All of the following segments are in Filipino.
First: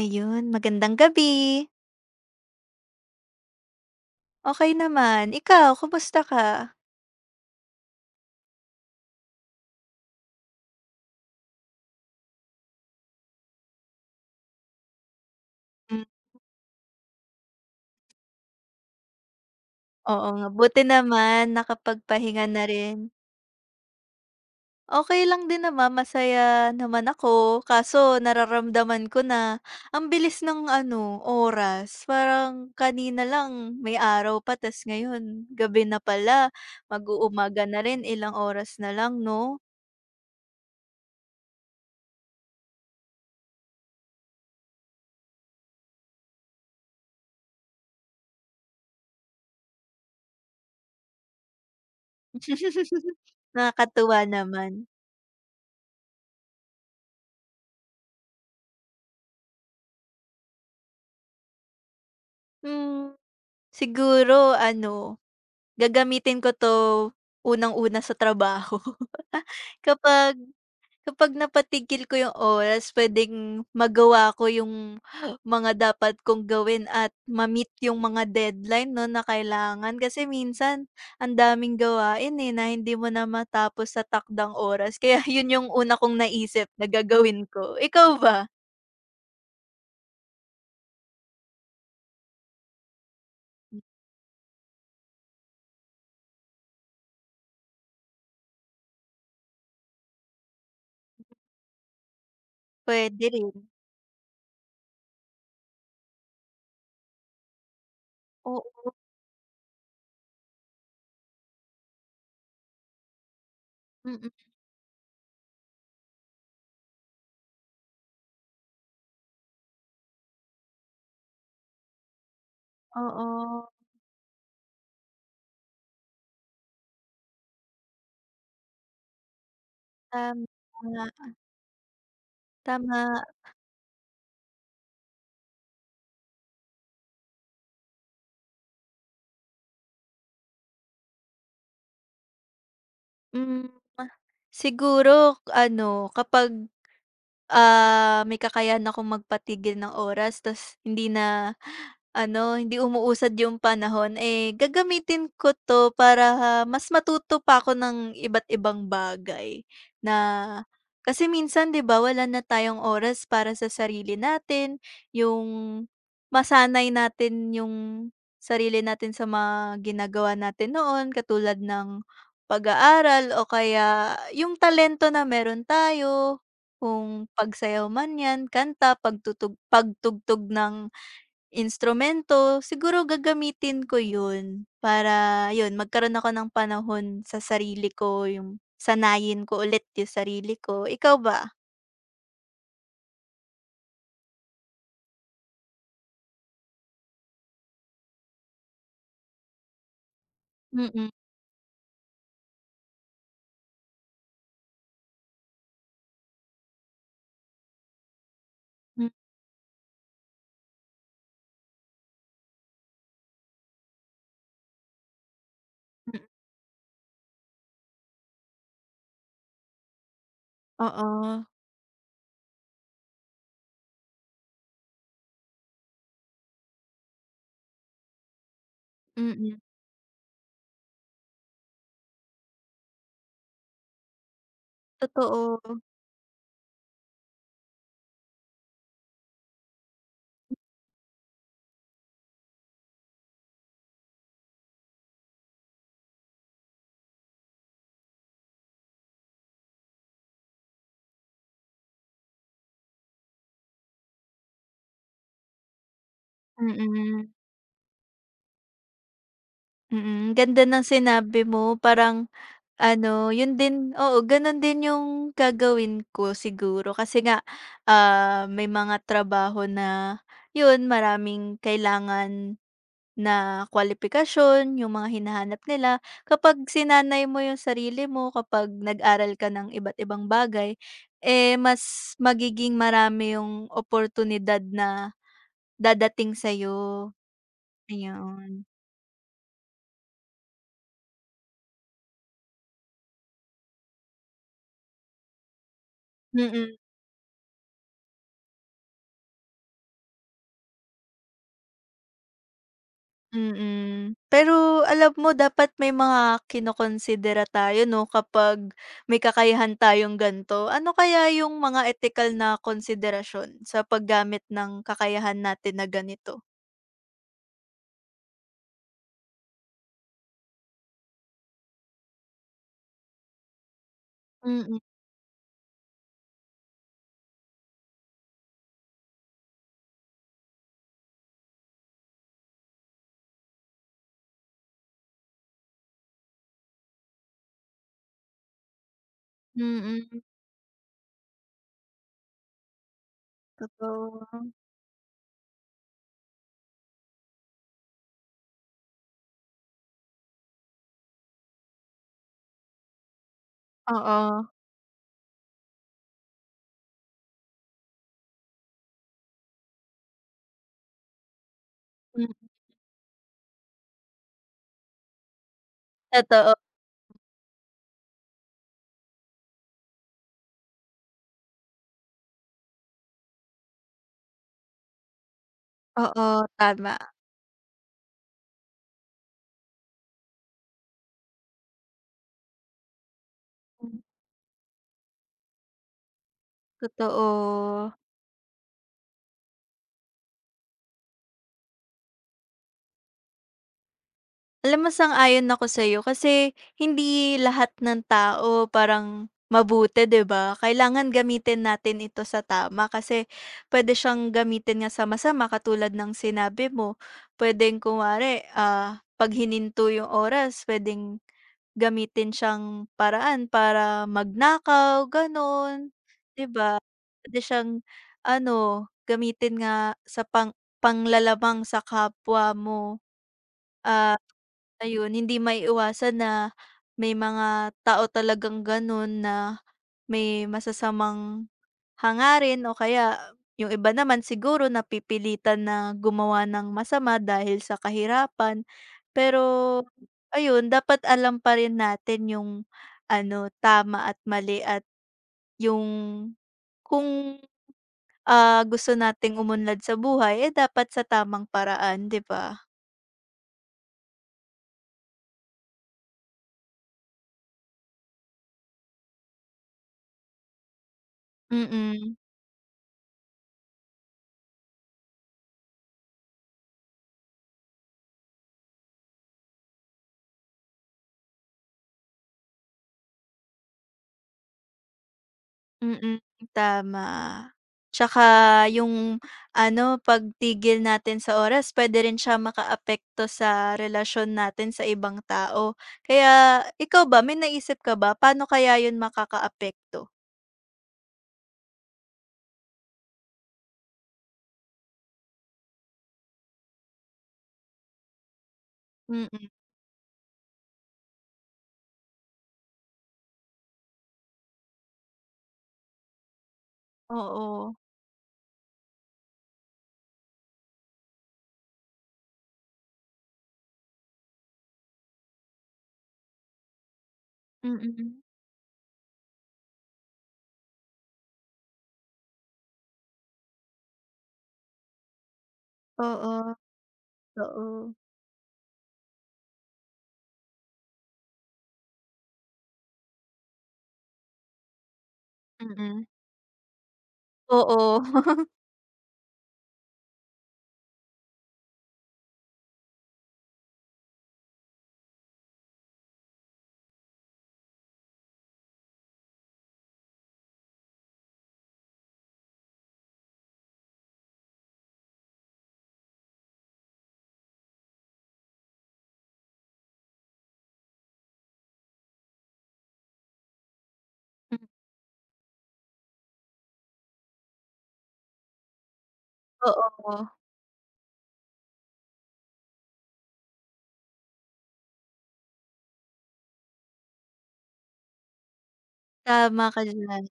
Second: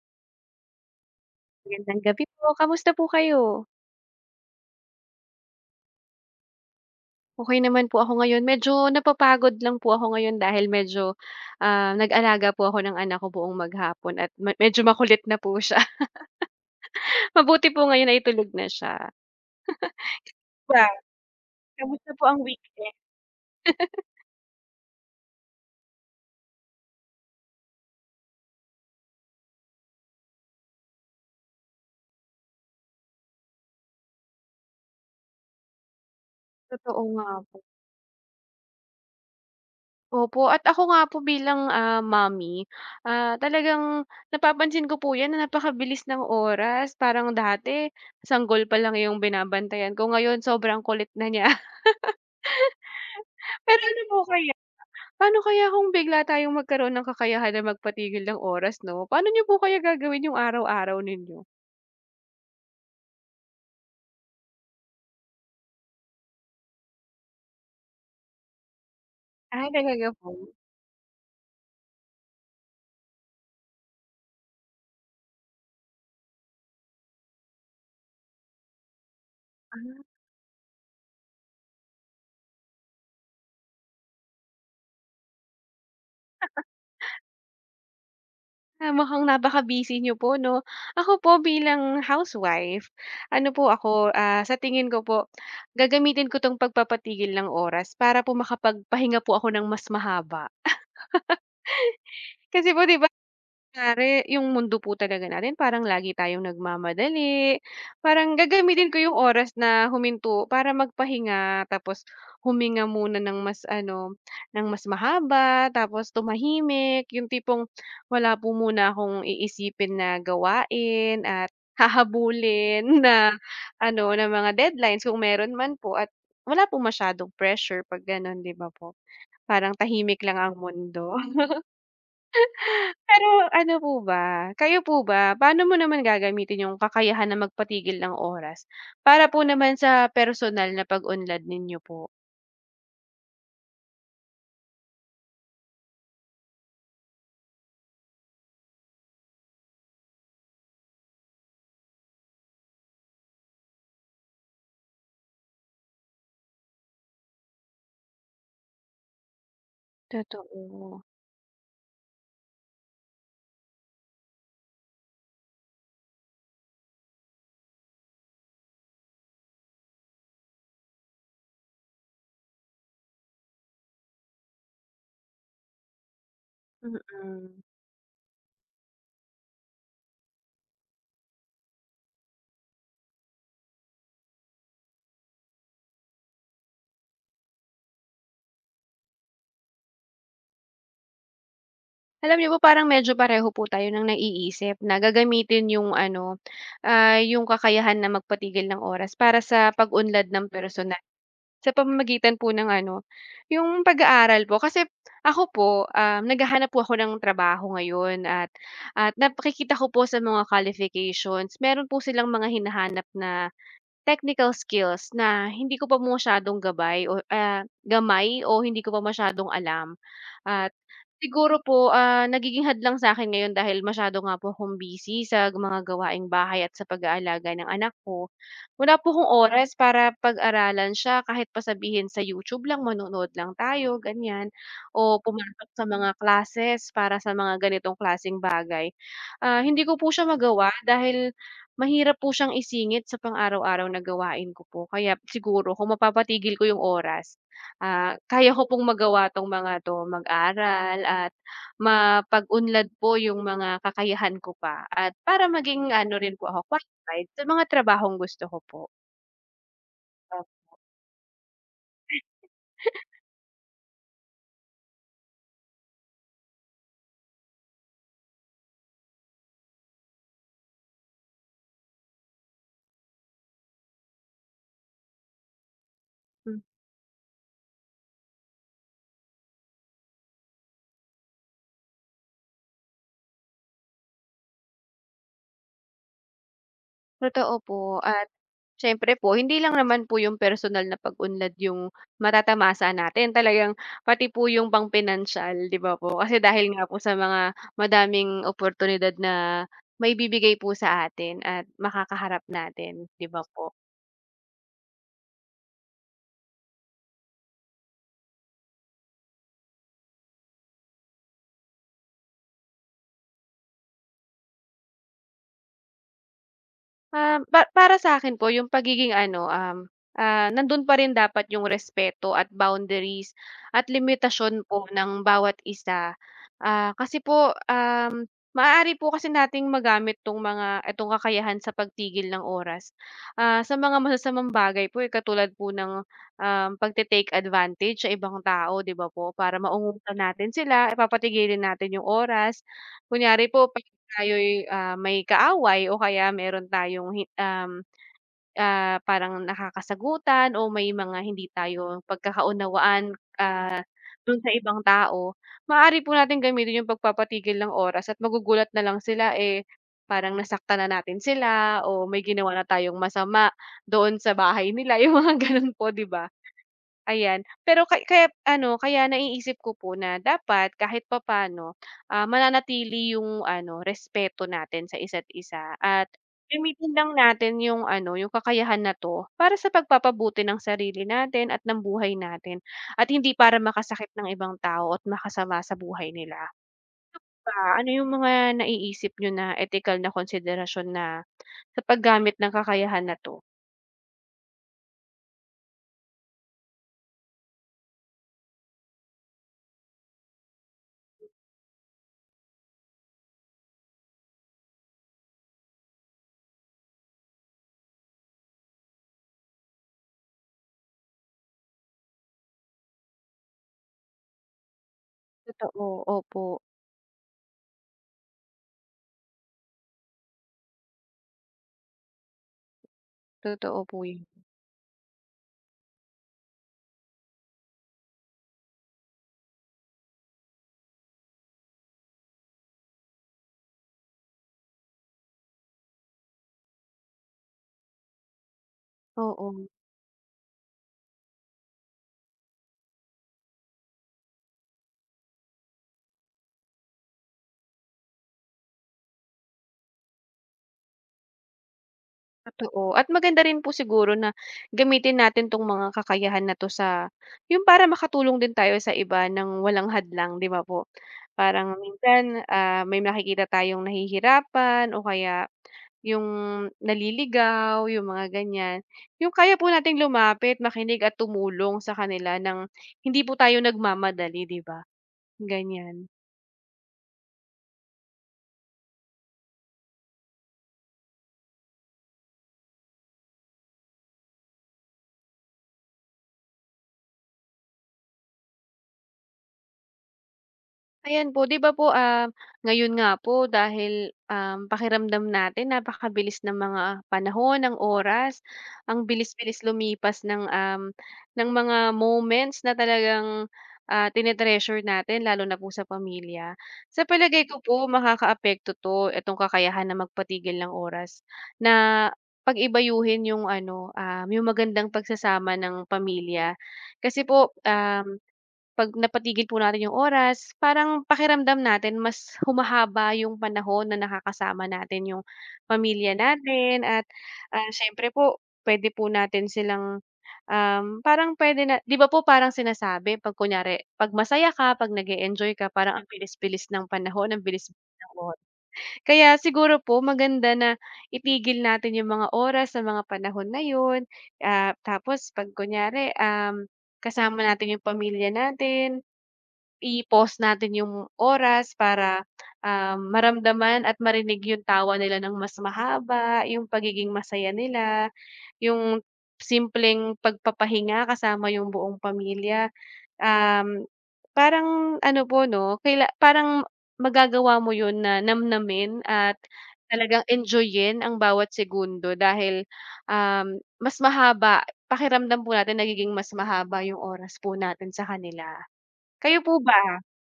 Ayun, magandang gabi. Magandang gabi po. Kamusta po kayo? Okey naman, ikaw kamusta ka? Okay naman po ako ngayon. Medyo napapagod lang po ako ngayon dahil medyo, nag-alaga po ako ng anak ko buong maghapon at me medyo makulit na po siya. Hmm. Mabuti po ngayon ay tulog na siya. Oo nga, Ba, buti naman Kamusta po ang nakapagpahinga na weekend? rin. Okey lang din naman, masaya naman ako kaso nararamdaman ko na ang bilis ng ano, oras. Parang kanina lang may araw pa ta's ngayon gabi na pala, Totoo nga po. mag-uumaga na rin, ilang oras na lang 'no? Opo, at ako nga po bilang, mommy, talagang napapansin ko po 'yan na napakabilis ng oras. Parang dati sanggol pa lang 'yung binabantayan ko, ngayon sobrang kulit na niya. Pero ano po Nakakatuwa kaya naman. paano kaya kung bigla tayong magkaroon ng kakayahan na magpatigil ng oras 'no? Paano niyo po kaya gagawin yung araw-araw ninyo? Hmm, siguro ano gagamitin ko 'to unang-una sa trabaho. Ah, talaga Kapag po? kapag napatigil ko yung oras puwedeng magawa ko yung mga dapat kong gawin at ma-meet yung mga deadline 'no, na kailangan. Kasi minsan ang daming gawain, eh, na hindi mo na matapos sa takdang oras. Kaya yun yung una kong naisip na gagawin ko. Ikaw ba? Ah, mukhang napaka-busy niyo po 'no? Ako po bilang housewife, ano po ako, sa tingin ko po, gagamitin ko 'tong pagpapatigil ng oras para po makapagpahinga po ako ng mas mahaba. Kasi po 'di ba? Puwede rin. Kunyari yung mundo po talaga natin parang lagi tayong nagmamadali, parang gagamitin Oo, ko yung oras na huminto para magpahinga tapos huminga muna ng mas ano, mm. ng mas mahaba tapos tumahimik, yung tipong wala po muna akong iisipin na gawain at hahabulin na Oo, ano, na mga deadlines kung meron man po at wala pong masyadong pressure 'pag gano'n, 'di ba po? Parang tahimik lang ang tama, mundo. tama. Pero ano po ba, kayo po ba, paano mo naman gagamitin yung kakayahan na magpatigil ng oras para po naman sa personal na pag-unlad ninyo po? Hmm, siguro ano kapag may kakayahan akong magpatigil ng oras ta's hindi na ano, hindi umuusad yung panahon, eh, gagamitin ko 'to para mas matuto pa ako ng iba't ibang bagay na Totoo, kasi minsan 'di ba wala na tayong oras para sa sarili natin, yung masanay natin yung sarili natin sa mga ginagawa natin noon katulad ng pag-aaral o kaya yung talento na meron tayo. Kung mm. pagsayaw man 'yan, kanta, pagtugtog ng instrumento, siguro gagamitin ko 'yun para 'yun magkaroon ako ng panahon sa sarili ko, yung sanayin ko ulit yung sarili ko. Ikaw ba? Alam niyo po parang medyo pareho po tayo ng naiisip na gagamitin yung ano, yung kakayahan na magpatigil ng oras para sa pag-unlad ng personal. Mm, Sa pamamagitan po ng ano, yung pag-aaral po. Kasi ako po, naghahanap po ako ng trabaho ngayon at mm, nakikita ko po sa mga qualifications, meron po silang mga hinahanap na technical skills na hindi ko pa masyadong gabay o gamay o hindi ko pa masyadong alam at oo, siguro po, nagiging hadlang sa akin ngayon dahil masyado nga po akong busy sa mga gawaing bahay at sa pag-aalaga ng anak ko. Wala po akong mm, oras para pag-aralan siya kahit pa sa YouTube lang, manonood lang tayo ganyan o totoo, pumasok sa mga classes para sa mga ganitong klasing bagay. Ah, hindi ko po siya magawa dahil mahirap po siyang isingit sa pang-araw-araw na gawain ko po kaya siguro kung mapapatigil ko yung oras, kaya ko pong magawa 'tong mga 'to, mag-aral at mapag-unlad po yung mga kakayahan ko pa at para maging ano rin po ako qualified mm, sa mga trabahong gusto ko po. mm. Ganda ng sinabi mo parang ano, yun din oo, ganun din yung gagawin ko siguro kasi nga, may mga trabaho na yun maraming kailangan na kwalifikasyon yung mga hinahanap nila. Kapag sinanay mo yung sarili mo, kapag nag-aral ka ng iba't ibang bagay, eh, mas magiging marami yung oportunidad na dadating sa'yo, Totoo po, at ayun. siyempre po hindi lang naman po yung personal na pag-unlad yung matatamasa natin, talagang pati po yung pang-pinansiyal, 'di ba po? Kasi dahil Mm. nga po sa mga madaming oportunidad na may bibigay po sa atin at makakaharap natin, 'di ba po? Mm. Pero alam mo dapat may mga kinokonsidera tayo 'no kapag may kakayahan tayong gan'to. Ano kaya yung mga ethical na konsiderasyon sa paggamit ng kakayahan natin na ganito? Um, pa para sa'kin po yung pagiging ano, nandun pa rin dapat yung respeto at boundaries at limitasyon Mm, po ng bawat isa. Ah, kasi po, maaari po kasi nating magamit 'tong mga itong kakayahan sa pagtigil ng oras, sa mga masasamang bagay po, eh, katulad po ng, pagte-take advantage sa ibang tao, 'di ba po? Para maungutan mm. natin sila, eh, papatigilin natin yung oras. Kunyari po Totoo. tayo'y, may kaaway o kaya meron tayong parang nakakasagutan o may mga hindi tayo pagkakaunawaan Oo. dun sa ibang tao, maaari po natin gamitin yung pagpapatigil ng oras at magugulat na lang sila, eh, parang nasaktan na natin sila o may Hmm, ginawa na tayong masama doon sa bahay nila, yung mga ganun po, 'di ba? totoo. Ayan, pero kaya naiisip ko po na dapat kahit papaano, mananatili yung ano, respeto natin sa isa't isa at Oo, gamitin tama. lang natin yung ano, yung kakayahan na 'to para sa pagpapabuti ng sarili natin at ng buhay natin at hindi para Hmm, makasakit ng ibang tao at makasama sa buhay nila. Ah, totoo. ano yung mga naiisip niyo na ethical na konsiderasyon na sa paggamit ng kakayahan na 'to? Alam mo sang-ayon ako sa'yo kasi hindi lahat ng tao parang mabuti, 'di ba? Kailangan gamitin natin ito sa tama kasi puwede siyang gamitin nga sa masama katulad ng sinabi mo. Puwedeng kunwari, 'pag hininto yung oras puwedeng gamitin siyang paraan para magnakaw, Totoo, gano'n, opo. 'di ba? Puwede siyang ano, gamitin nga sa panlalamang sa kapwa mo. Totoo po Ah, yun. ayun hindi maiiwasan na may mga tao talagang gano'n na may masasamang hangarin o kaya yung iba naman siguro napipilitan na gumawa ng masama dahil sa kahirapan. Pero Oo. ayun, dapat alam pa rin natin yung ano, tama at mali at yung kung, gusto nating umunlad sa buhay, eh, dapat sa tamang paraan, 'di ba? Totoo, at maganda rin po siguro na gamitin natin 'tong mga kakayahan na 'to sa yung para makatulong din tayo sa iba ng walang hadlang, 'di ba po? Parang Mm. minsan, may nakikita tayong nahihirapan o kaya yung naliligaw, yung mga ganyan. Yung kaya po nating lumapit, makinig at tumulong sa kanila ng hindi po tayo nagmamadali, 'di ba? Ganyan. Mm, tama. Tsaka yung ano, pagtigil natin sa oras puwede rin siya makaapekto sa relasyon natin sa ibang tao. Kaya ikaw ba, may naisip ka ba paano kaya yun makakaapekto? Ayan po, 'di ba po, ngayon nga po dahil, pakiramdam natin napakabilis ng mga panahon, ng oras, ang Mm, mm bilis-bilis lumipas ng mga moments na talagang, tine natin lalo na po sa pamilya. Sa palagay ko oo. po makakaapekto 'to, itong kakayahan na magpatigil ng oras na pag-ibayuhin yung ano, yung magandang pagsasama ng pamilya. Kasi po, Mm, mm um 'Pag napatigil po natin yung oras, parang pakiramdam natin mas humahaba yung panahon na nakakasama natin yung pamilya oo, natin at, totoo. siyempre po puwede po natin silang, parang puwede na 'di ba po parang sinasabi 'pag kunyari 'pag masaya ka, 'pag nag enjoy ka Mm, parang ang mm bilis-bilis ng panahon, ang bilis-bilis oo. ng oras. Kaya siguro po maganda na itigil natin yung mga oras sa mga panahon na yun, tapos 'pag kunyari, kasama natin yung pamilya natin I-pause natin yung oras para, maramdaman at marinig yung tawa nila ng mas mahaba, yung pagiging masaya nila, yung simpleng pagpapahinga kasama yung buong pamilya. Um, Hmm, parang ano po 'no, parang magagawa mo yun na namnamin at oo, talagang enjoyin ang bawat segundo dahil, mas mahaba pakiramdam po natin nagiging mas mahaba yung oras po natin sa kanila. Kayo po tama ka ba? diyan.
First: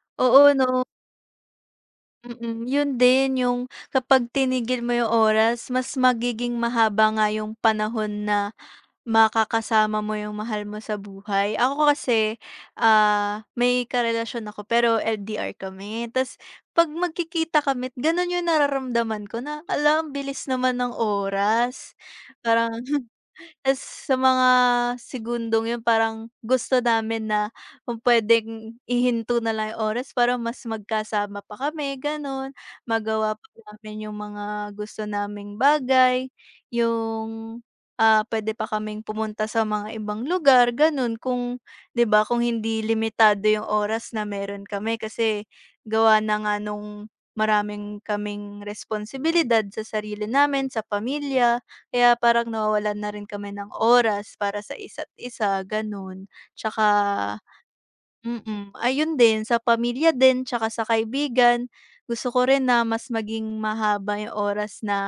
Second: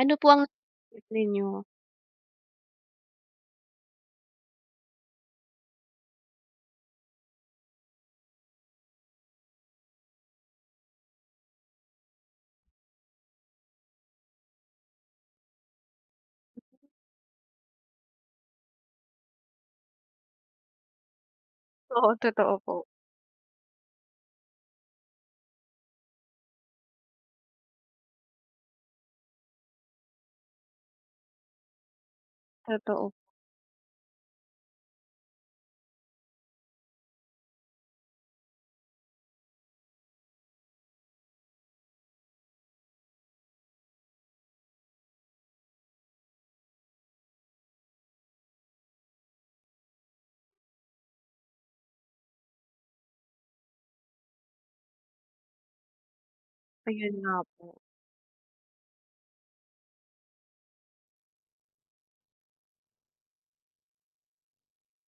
Ano po ang Oo 'no. ninyo? Mm, yun din yung kapag tinigil mo yung oras mas magiging mahaba nga yung panahon na makakasama mo yung mahal mo sa buhay. Ako kasi, may karelasyon ako pero LDR kami tas 'pag magkikita kami ganun yung nararamdaman ko na, "Hala ang bilis naman ng oras." Oo, totoo po, Parang Tas sa mga segundong yun parang gusto namin na kung puwedeng ihinto na lang yung oras para mas magkasama pa kami gano'n, totoo. magawa pa namin yung mga gusto naming bagay, yung, puwede pa kaming pumunta sa mga ibang lugar gano'n kung 'di ba kung hindi limitado yung oras na meron kami kasi gawa na nga nung maraming kaming responsibilidad sa sarili namin, sa pamilya. Kaya parang nawawalan na rin kami ng oras para sa isa't isa, gano'n. Tsaka Ayun nga po, ayun din sa pamilya din tsaka sa kaibigan, gusto ko rin na mas maging mahaba yung oras na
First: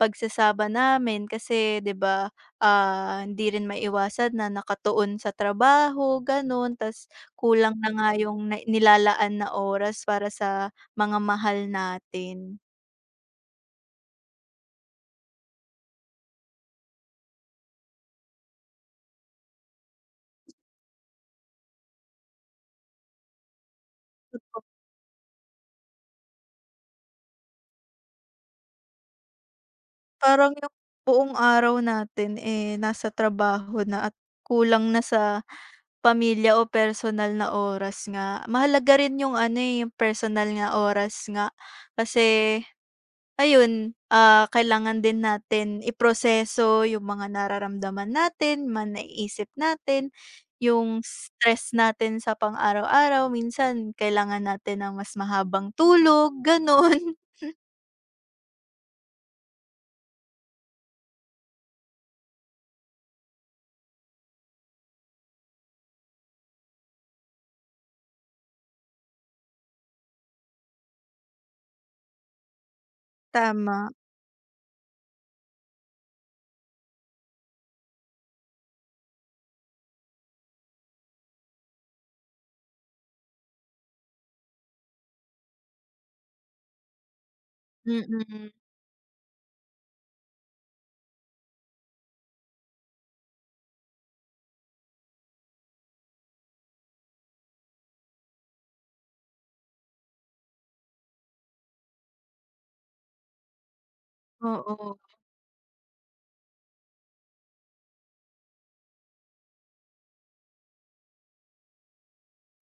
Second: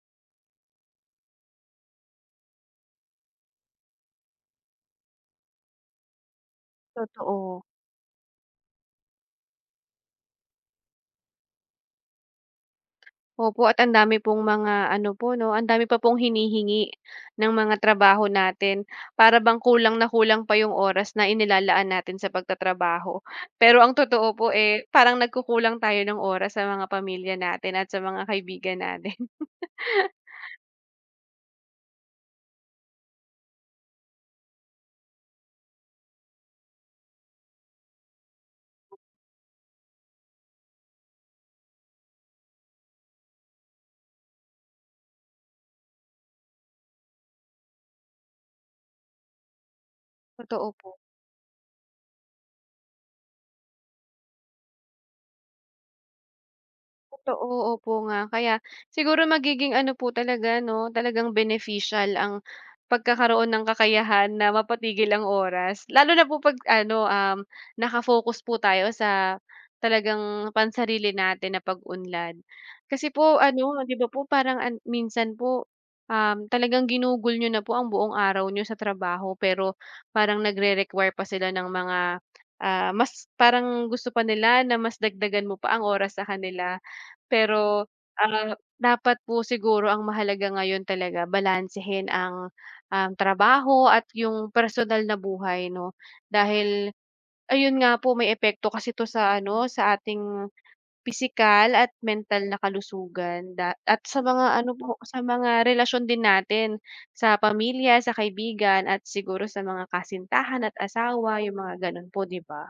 pagsasama namin kasi 'di ba, hindi rin maiwasan na nakatuon sa trabaho, gano'n. Ta's totoo. kulang na nga yung na nilalaan na oras para sa mga mahal natin. Opo, at ang dami pong mga ano po 'no, ang dami pa pong hinihingi ng mga trabaho natin. Para bang kulang na kulang pa yung oras na inilalaan natin sa pagtatrabaho. Pero ang totoo po, eh, parang nagkukulang tayo ng oras sa mga pamilya natin at sa mga kaibigan natin. Parang yung buong araw natin, eh, nasa trabaho na at kulang na sa pamilya o personal na oras nga. Mahalaga rin yung ano, eh, yung personal nga oras nga kasi ayun, kailangan din natin iproseso yung mga nararamdaman natin, mga naiisip natin, Totoo po. yung stress natin sa pang-araw-araw. Minsan kailangan natin ng mas mahabang tulog, gano'n. Totoo, opo nga. Kaya siguro magiging ano po talaga 'no, talagang beneficial ang pagkakaroon ng kakayahan na mapatigil ang oras. Lalo na po 'pag ano, nakafocus po tayo sa talagang pansarili natin na pag-unlad. Kasi po ano, Tama, 'di ba po parang minsan po, talagang ginugol niyo na po ang buong araw nyo sa trabaho pero parang nagre-require pa sila ng mga, mas parang gusto pa nila na mas dagdagan mo pa ang oras sa kanila. Pero, mm mm, dapat po siguro ang mahalaga ngayon talaga balansehin ang, trabaho at yung personal na buhay 'no. Dahil ayun nga po may epekto kasi 'to sa ano, sa ating pisikal at mental na kalusugan da at sa mga ano po, oo. sa mga relasyon din natin, sa pamilya, sa kaibigan at siguro sa mga kasintahan at asawa, yung mga gano'n po 'di ba?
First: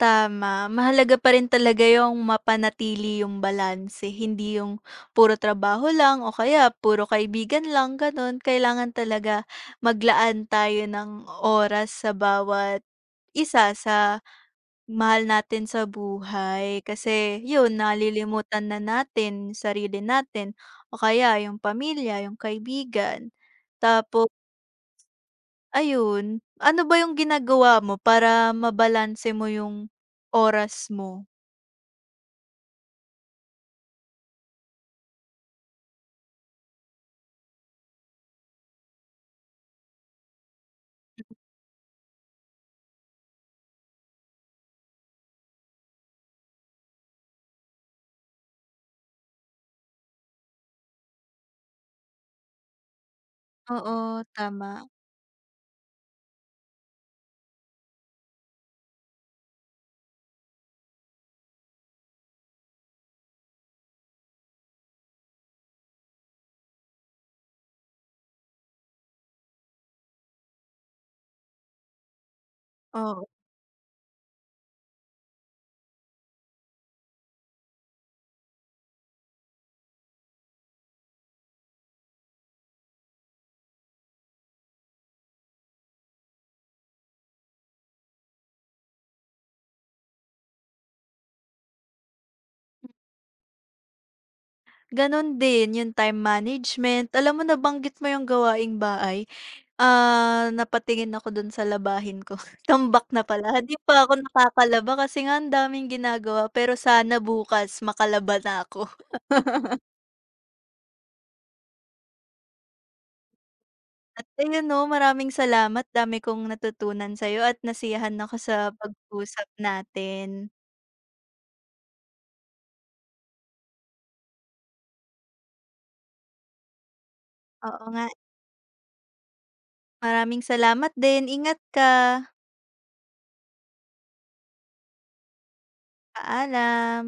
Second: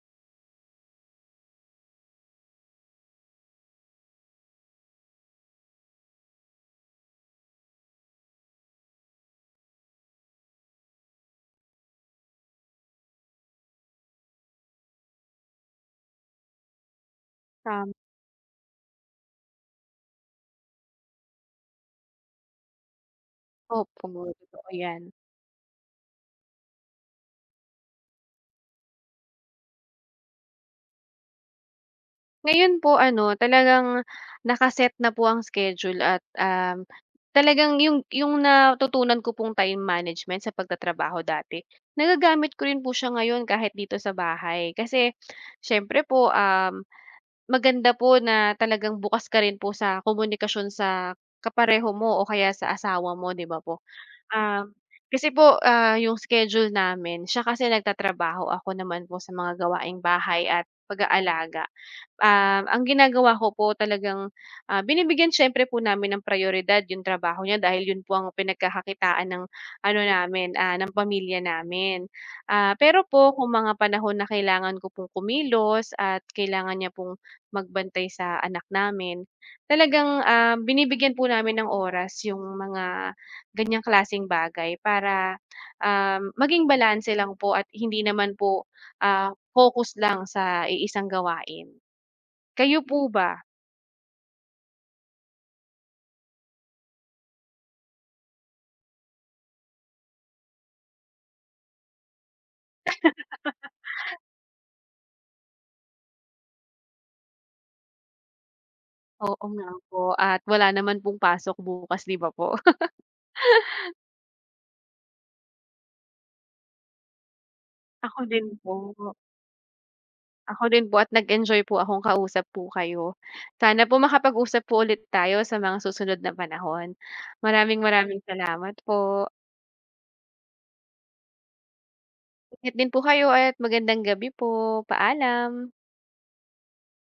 Tama, mahalaga pa rin talaga yung mapanatili yung balanse, hindi yung puro trabaho lang o kaya puro kaibigan lang, gano'n. Kailangan talaga maglaan tayo ng oras sa bawat isa sa mahal natin sa buhay. Kasi yun, Tam nalilimutan na natin yung sarili natin o kaya yung pamilya, yung kaibigan. opo, Tapos totoo 'yan. ayun, ano ba yung ginagawa mo para mabalanse mo yung oras mo? Ngayon po ano, talagang nakaset na po ang schedule at, talagang yung natutunan ko pong time management sa pagtatrabaho dati, nagagamit ko rin po siya ngayon kahit dito sa bahay. Kasi siyempre po, maganda po na talagang bukas ka rin po sa komunikasyon sa kapareho mo o kaya sa asawa mo, 'di ba po? Oo, tama. Um, kasi po, yung schedule namin siya kasi nagtatrabaho, ako naman po sa mga gawaing bahay at pag-aalaga. Ang ginagawa ko po talagang, binibigyan siyempre po namin ng prioridad yung trabaho niya dahil yun po ang pinagkakakitaan ng ano namin, ng pamilya namin. Ah, pero Oo, po kung mga panahon na kailangan ko pong kumilos at kailangan niya pong magbantay sa anak namin, talagang, binibigyan po namin ng oras yung mga ganyang klasing bagay para, maging balanse lang po at hindi naman po, focus lang sa iisang gawain. Kayo po ba? gano'n din yung time management. Alam mo nabanggit mo yung gawaing bahay, napatingin ako do'n sa labahin ko, tambak na pala. Hindi pa ako nakakalaba kasi nga ang daming ginagawa pero sana bukas makalaba na ako. Oo nga po at wala naman pong pasok bukas 'di ba po? At ayun 'no, maraming salamat dami kong natutunan sa'yo at nasiyahan Ako ako din sa po, pag-uusap natin. ako din po at nag-enjoy po akong kausap po kayo. Sana po makapag-usap po ulit tayo sa mga susunod na panahon. Maraming Oo nga, maraming salamat po. maraming salamat din. Ingat ka. Ingat din po kayo at magandang gabi po. Paalam. Paalam.